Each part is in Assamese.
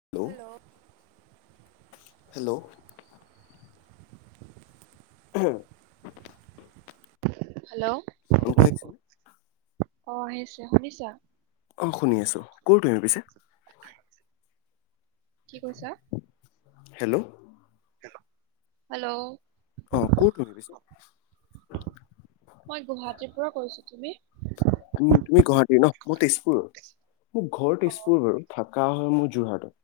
হেল্ল। হেল্ল'। Hello hello. [unintelligible] অ' আহি আছে শুনিছা? অ শুনি আছো। ক'ৰ তুমি পিছে? কি কৈছা? হেল্ল'। হেল্ল'। অ কত নো পিছে মই গুৱাহাটীৰ পৰা কৈছো তুমি উম তুমি গুৱাহাটী ন মোৰ তেজপুৰ মোৰ ঘৰ অ তেজপুৰ বাৰু থকা হয় মোৰ যোৰহাটত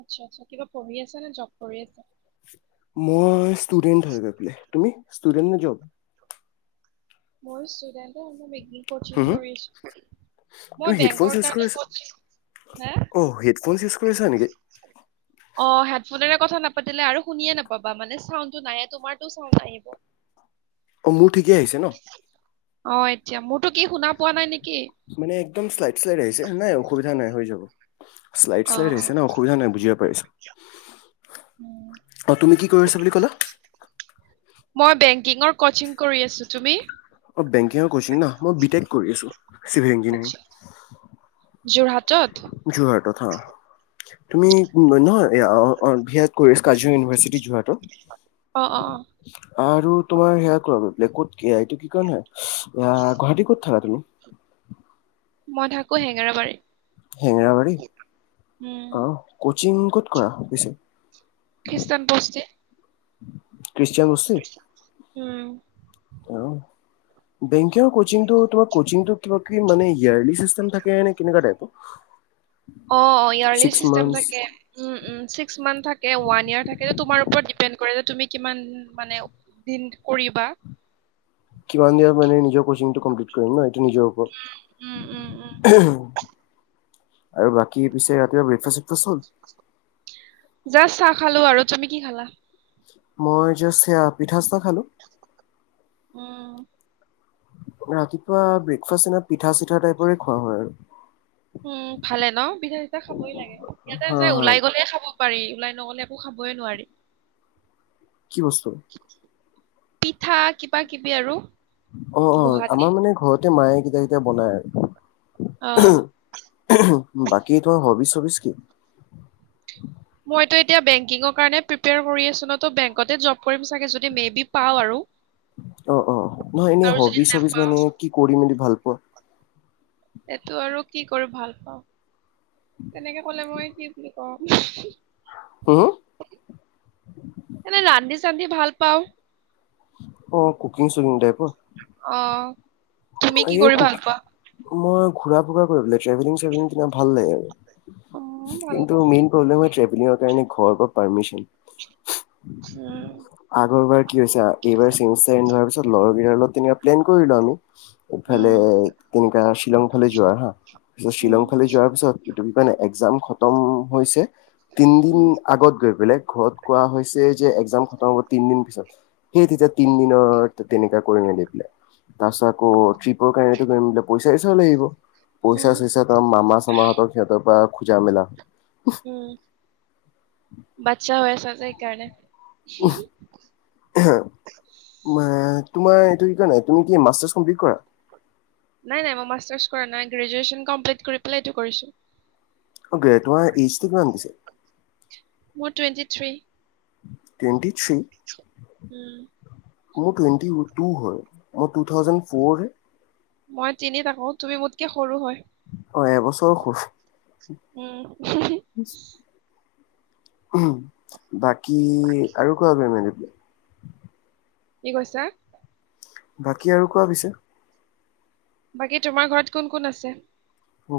আচ্ছা আচ্ছা কিবা পঢ়ি আছ নে জব কৰি আছে মই ষ্টুডেন্ট হয় গৈ প তুমি ষ্টুডেন্ট নে যব মোৰ ষ্টুডেণ্ট মই মেগ হু কচিং হু? কৰিছো তুমি মই হেডফোনছ বেংকৰ ইউজ কৰি কাৰণে আছা? কও হা অ হেডফোনছ ইউজ কৰি আছা নেকি? অ হেডফোনেৰে কথা নাপাতিলে আৰু শুনিয়ে নাপাবা মানে চাউনটো নাহে মানে তোমাৰো চাউণ্ড আহিব [unintelligible] অ মোৰ ঠিকেই আহিছে ন অ এতিয়া মোৰ মানে একদম শ্লাইড শ্লাইড আহিছে নাই অসুবিধা নাই হৈ যাব শ্লাইড অ শ্লাইড অ হৈছে ন অসুবিধা নাই বুজিব পাৰিছ উম। অঁ তুমি কি কৰি আছা বুলি ক'লা মই বেংকিঙৰ কচিং কৰি আছো তুমি বেংকি আৰু কৰিচা ন মই বিতেক কৰি আছো চিভিল ইঞ্জিয়াৰিং আচ্ছা [unintelligible] যোৰহাটত যোৰহাটত হয়। তুমি নহয় বিত [unintelligible] ক কাজিৰঙা ইউনিভাৰ্চিটি যোৱাটো। অ অ অ আৰু তোমাৰ সেয়া কোৱা ব্লে ক'ত কি এইটো কি কাৰ হয়। গুৱাহাটী ক'ত থাকা তুমি? [inaudible] মই থাকো হেঙেৰাবাৰী। উম অ কচিং ক'ত কৰা কচিং? খ্ৰীষ্টান [unintelligible] উ [unintelligible] উম। অ বেংকেও কচিংটো তোমাৰ কচিংটো, তোমাতকে মানে ইয়াৰল চিষ্টম থাকে নে কেনেকুৱা টাইপ? অ ইয়াৰলিস্ত চিচতেম থাকে উম উম চিস্কমাণ্ঠ থাকে ওৱান ইৱেৰ থাকে তোমাৰ উপৰত ডিপেণ্ড [unintelligible] তুমি কিমান মানে দিন কৰিবা। [unintelligible] কিমান দিন মানে নিজৰ কচিটোম্লিট কৰিম ন এইটো নিজৰ উম, উম, উম, ওপৰত। [unintelligible] [inaudible] আৰু বাকী পিছে ৰাতিপুৱা ব্ৰেকফাষ্ট চেকফাষ্ট হ'ল? জাষ্ট চাহ খালো আৰু। তুমি কি খালা? মই চেৱা- পিঠা চব খালোঁ। উম, ৰাতিপুৱা ব্ৰেকফাষ্ট পিঠা চিঠা টাইপৰে খোৱা হয় আৰু। উম ভালে ন পিঠা চিঠা খাবই লাগে। ইয়াতে হা যে হা ওলাই গলে খাব - পাৰি, ওলাই নগ'লে একো খাবে নোৱাৰি। [unintelligible] কি বস্ত? পিঠা কিবা কিবি আৰু। অ অ, গুৱাহাটী আমাৰ মানে ঘৰতে মায়ে কেতিয়াবা কেতিয়াবা বনাই আৰু। অ। বাকী তোমাৰ হবিচ - চবিচ কি? মই এতিয়া এতিয়া বেংকিঙৰ প্ৰিপেয়াৰ কৰি আছো। ত বেংকতে জব কৰিম চাগে, মে বি পাওঁ আৰু। অ অ, নহয় এনেই আৰু যদি হবিচ হবিচ নাপাওঁ মানে কি কৰিম বুলি ভাল পোৱা? এইটো আৰু কি কৰো ভাল পাওঁ, তেনেকে কলে মই কি বুলি কওঁ। হম এনে ৰা দিছ [unintelligible] চান্দি ভাল পাওঁ। অ কুকিং চুকিং টাইপ। অ। তুমি কি এই কৰি ভাল কুকিং পোৱা? মই ঘূৰা ফুৰা কৰিব, ট্ৰেভেলিং চেভেলিং তোমাৰ ভাল লাগে অ আৰু। ভাল কিন্তু পাওঁ মেইন প্ৰব্লেম হয় ট্ৰেভেলিঙৰ কাৰণে ঘৰ পাৰ্মিচন। উম আগৰবাৰ কি হৈছে, এইবাৰ চাইন হোৱাৰ পিছত লগৰ বিলাকতো লগত তেনেক প্লেন কৰিলো আমি। ইফালে উম তেনেকোৱা শ্বিলংফালে যোৱাৰ হা, তাৰ পিছত উম শ্বিলংফালে যোৱাৰ পিছত তুমি কোৱা নাই এক্সজাম খতম হৈছে, তিন দিন উম আগত গৈ পেলাই ঘৰত কোৱা হৈছে, যে এক্সজাম খটম হব তিন পিছত। সেই তেতিয়া তিন তেনে কৰি প ত [unintelligible] ট্ৰিপৰ কাৰণটো কৰিম বলে পইচা চইচ ও লাগিব, পইচা উম চইচা ত মামা চামাহঁতক সিহতৰ পৰা খুজা মেলা, উম, বাচ্ছা হৈ আছা যে এইকাৰণে। তোমাৰ এই কিুমি কি্ কৰা [unintelligible] নাই নাই মই মাষ্টাৰ্ছ কৰা নাই গ্ৰেজুৱেচন কমপ্লিট কৰি পেলাই এইটো কৰিছো। অকে তোমাৰ ইজটো কিমান দিছে? মোৰ twenty three. Twenty three? Um মোৰ টুৱেণ্টি টু হয়, মোৰ টু থাউজেণ্ড ফৰ যে। মই তিনি থাকো তুমি মোতকে সৰু হয় অ এবছৰ উম সৰু বাকী আৰু কোৱা বম বোলে, কি কৈছে। বাকী আৰু কোৱা পিছে? বাকী তোমাৰ ঘৰত কোন কোন আছে?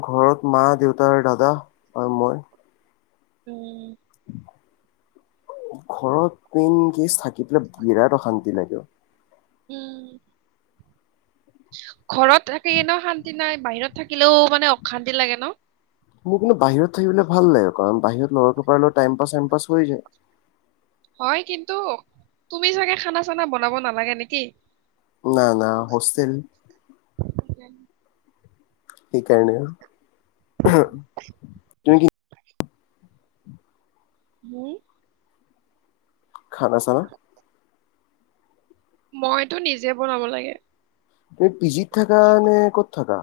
ঘৰত মা, দেউতা, দাদা আৰু মই, উম ঘৰত পিন্ গেছ থাকি পেলাই বিৰাট অশান্তি লাগে। উম ঘৰত থাকে এনে শান্তি নাই বাহিৰত থাকিলেও মানে অশান্তি লাগে ন, মোৰ কিন্তু বাহিৰত থাকিবলৈ ভাল লাগে কাৰণ বাহিৰত লৰা পাৰ লগ টাইম পাছ চাইম পাছ হৈ যায়। হয় কিন্তু তুমি চাগে খানা চানা বনাব নালাগে নেকি? ন না হোষ্টেল [inaudible] সেইকাৰণে, তুমি কি? উম খানা চানা? মইতো নিজে বনাব লাগে। পিজিত থাকা নে ক'ত থাকা?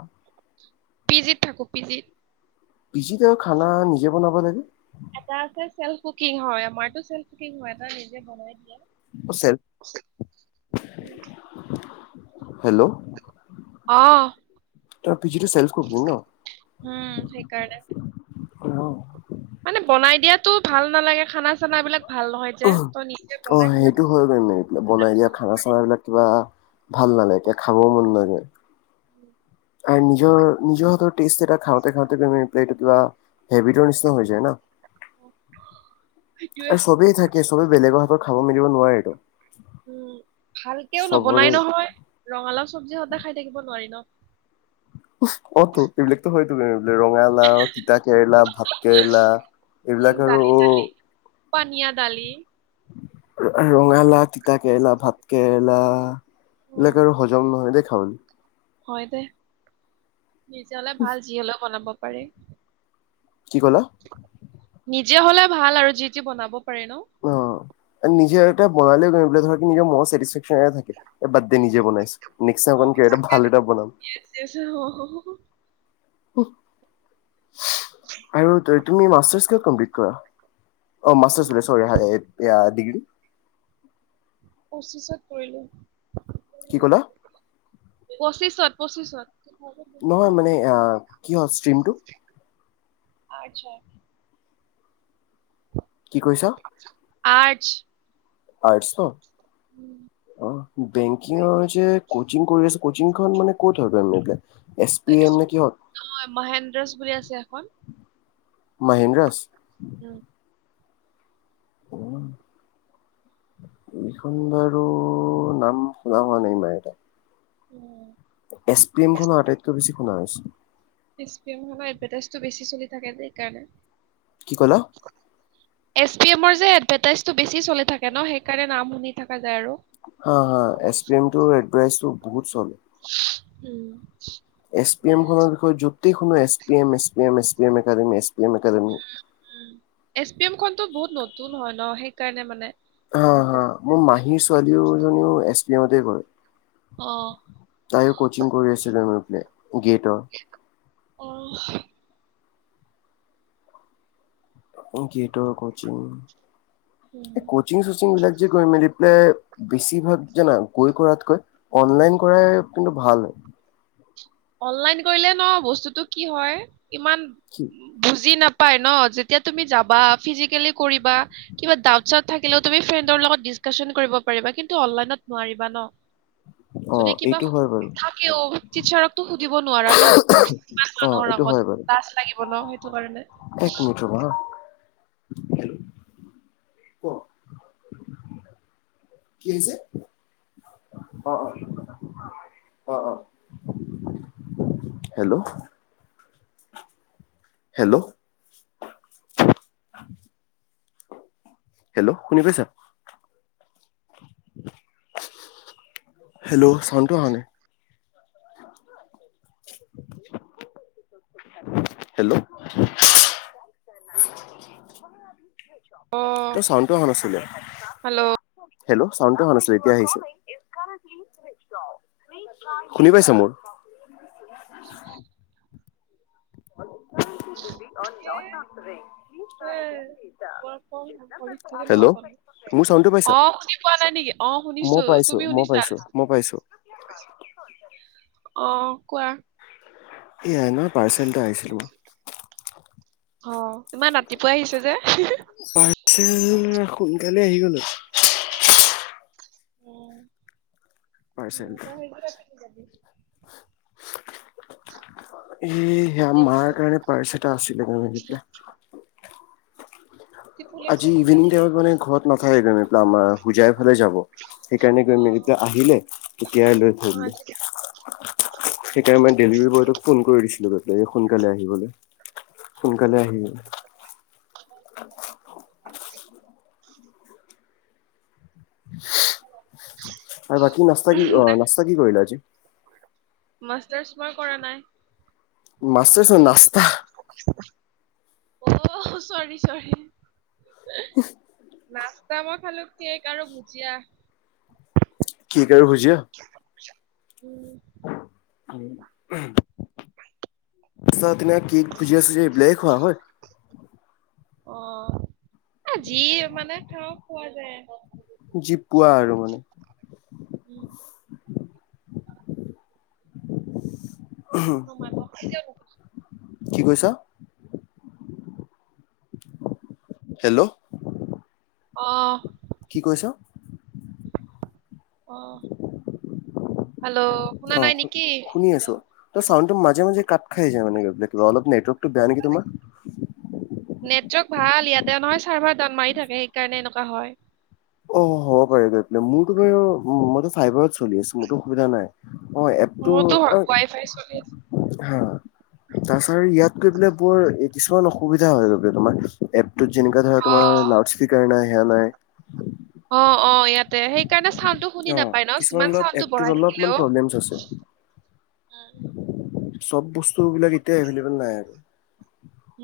পিজিত থাকো পিজিত। পিজিতে খানা নিজে বনাব লাগে। এটা আছে সেলফ কুকিং হয় আমাৰ টো ছেলফ কোকিং হয়, এটা নিজে বনাই দিয়ে। উ চেলফ আহ পিজি টো চেলফ কুকিং ন। উম, সেইকাৰণে মানে বনাই দিয়াতো ভাল নালাগে খানা চানা বিলাক ভাল নহয় যে তই নিজে অ বনাই খালে সেইটো ভাল। হয় মানে বনাই দিয়া খানা চানাবিলাক কিবা ভাল নালাগকে খাবও মন নযায়। উম আৰু নিজৰ নিজৰ এটা টেষ্ট খাওঁতে খাওঁতে প্লেটা হেবিটৰ নিচিনা হৈ যায় ন অ, সেইটোৱে আৰু চবেই থাকে চবেই বেলেগৰ হাতত খাব মেলিব নোৱাৰেটো উম ভালকেও নবনাই নহয় ৰঙালাও চবজি হতে খাই থাকিব নোৱাৰি ন। অত এইবিলাকতো হয় তুম ৰঙালাও তিতা কেৰেলা ভাত কেৰেলা এইবিলাক আৰু পনীয়া দালি ৰঙালা তিতা কেৰেলা ভাত কেৰেলা উম, এইবিলাক আৰু হজম নহয় দেই খাওনি। হয় দে নিজ হলে ভাল যি হ'লেও বনাব পাৰি কি ক'লা? নিতিয়া হলে ভাল আৰু যি যি বনাব পাৰি ন। অ নিজৰ এটা বনালৈ গম ধৰ নিজৰ ম থাকে এ বাদ দি নিজে বনাইছো অ মিষচাখন কিয় এটা ভাল এটা বনাম। আৰু তুমি মাষ্টাৰ ক [inaudible] পঁচিছত কি ক'লা? পৰিলো পঁচিছত পঁচিছত নহয় মানে কি হয় ষ্ট্ৰীমটো আত্ছা। কি কৈছ? আৰ্ট। আৰ্ট অ উম। বেংকিংৰ যে কচিং কৰি আছে কচিং খ মান ক'ত হয়? এছ পি এম নে কিহত? মহেন্দ্ৰজ বুলি আছে এখন মহাহেন্দ্ৰাস। উম, উম। ইখন বাৰু নাম শুনা হোৱা নাই ইমান এটা উম। এছ পি এম খনৰ আটাইতকৈ বেছি শুনা হৈছে। এছ পি এ এভাৰটাইজটো বেছি চলি থাকে যে সেই কাৰণে। কি কলা। এ পি এমৰ যে এডভাৰটাইজটো বেছি চলি থাকে ন সেইকাৰণে নাম শুনি থকা যায় আৰু S P M এডফাইচ S P um, এমখনৰ বিষয়ে Jyoti S P M S P M S P academy. S P M খনতো বহুত নতুন হয় ন সেইকাৰণে মানে। হ হা এডভাৰটাইজ। মোৰ মাহীৰ ছোৱালীওজনীও এছ পি এমতে কৰে। অ তাইও কচিং কৰি আছিল অলপতে অ। কিং উম। এই কচিং চচিং বিলাক যে গৈ মেলি। বেছিভাগ জানা গৈ কৰাতকৈ অনলাইন কৰাই কিন্তু ভাল হয়। অনলাইন কৰিলে ন বস্তুতটো কি হয় ইমান কি বুজি নাপায় প ন যেতিয়া তুমি যাবা ফিজিকেলি কৰিবা, কিবা ডাউট চাউট থাকিলেও তুমি ফ্ৰেণ্ডৰ লগত ডিচকাচন কিন্তু অনলাইনত নোৱাৰিবা ন? অ যদি কিবা এইটো হয় বাৰু থাকেও টিচাৰ সুধিব নোৱাৰা ন কিমান অ মানুহৰ এইটো আগত হয় বাৰু লাজ লাগিব ন সেইটো কাৰণে অ ক কি হৈছে? অ অ অ অ। হেল্লো' হেল্লো' হেল্লো' শুনি পাইছা? হেল্লো', চাউণ্ডটো আহা নাই। [unintelligible] হেল্লো', অ তোৰ চাউণ্ডটো অহা নাছিলে। হেল্ল' হেল্লো'চাউণ্ড টো অহা নাছিলে এতিয়া আহিছে। শুনি পাইছা মোৰ? [inaudible] [unintelligible] [unintelligible] হেল্লো', মোৰ চাউণ্ড টো পাইছা অ শুনি পোৱা নাই নেকি অ মই শুনিছো পাইছো -মই পাইছো -মই পাইছো। [unintelligible] অহ, কোৱা? এয়াই ন', পাৰ্চেলটো আহিছিল অহ, ইমান ৰাতিপুৱাই আহিছে পাৰ্চেল যে? [unintelligible] আহি গলো। পাৰ্চেল। উম-উম তই হেইজুৰে পিন্ধি যাবি। [inaudible] এই সেয়া মাৰ কাৰণে মাষ্টাৰ্ছ পাৰ্চ এটা আছিলে আজি ইভিনিং টাইমত মানে ঘৰত নাথাকে কাৰণে আমাৰ হোজাই ফালে যাব। সেইকাৰণে গৈ মেলি পেলাই আহিলে এতিয়াই লৈ থৈ দিলোঁ। সেইকাৰণে মই ডেলিভাৰী বয়টোক ফোন কৰি দিছিলো গৈ। [unintelligible] সোনকালে আহিবলে সোনকালে আহি [inaudible] [inaudible] আৰু বাকি নাস্তা কি অহ নাস্তা কি কৰিলা আজি? মাষ্টাৰ্চ মই কৰা নাই। মাষ্টাৰ্ছ নহয় নাস্তা অহ, চৰি - চৰি [unintelligible] [unintelligible] মই খালো কেক আৰু ভুজিয়া। কেক আৰু ভুজিয়া? [unintelligible] চাহ তেনেকা কেক, ভুজিয়া, - ছুজিয়া এইবিলাকে খোৱা হয়? অহ, যি মানে খাওঁ খোৱা যায়। জিপোৱা আৰু মানে মই [inaudible] [inaudible] [unintelligible] কি কৈছা? হেল্ল', অহ', কি কৈছা? অহ', অহ, শুনি আছো ত' চাউণ্ডটো মাজে -মাজে কাট খাই যায় মানে কিবা অলপ নেটৱৰ্ক টো বেয়া নেকি তোমাৰ? নেটৱৰ্ক ভাল ইয়াতে নহয় চাৰ্ভাৰ দাউন মাৰি থাকে সেইকাৰণে এনেকুৱা হয়। অহ, হ'ব পাৰে গৈ পেলা মোৰতো বাৰু মইটো ফাইবাৰ চ চলি আছে মোৰটো অসুবিধা নাই অহ এপটো মোৰতো ৱাই ফাই চলি আছে হা, তাৰছা আৰু ইয়াত গৈ বোলে বৰ কিছুমান অসুবিধা হয় [unintelligible] তোমাৰ যেনেকা ধৰা তোমাৰ অ। লাউড স্পিকাৰ নাই সেয়া নাই। অ', - অ', ইয়াতে সেইকাৰণে চাউণ্ডটো শুনি অ নাপায় ন' কিছুমান যিমান অলপ চাউণ্ডটো এপটোত বঢ়াই থাকিলে অলপমান অ', প্ৰব্লেমছ আছে আ', চব বস্তু বিলাক এতিয়া এভেইলেবল নাই আৰু।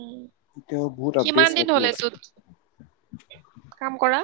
উম', এতিয়াও বহুত কিমান আপডেটছ দিন বাকী হল আছে এটো? কাম কৰা?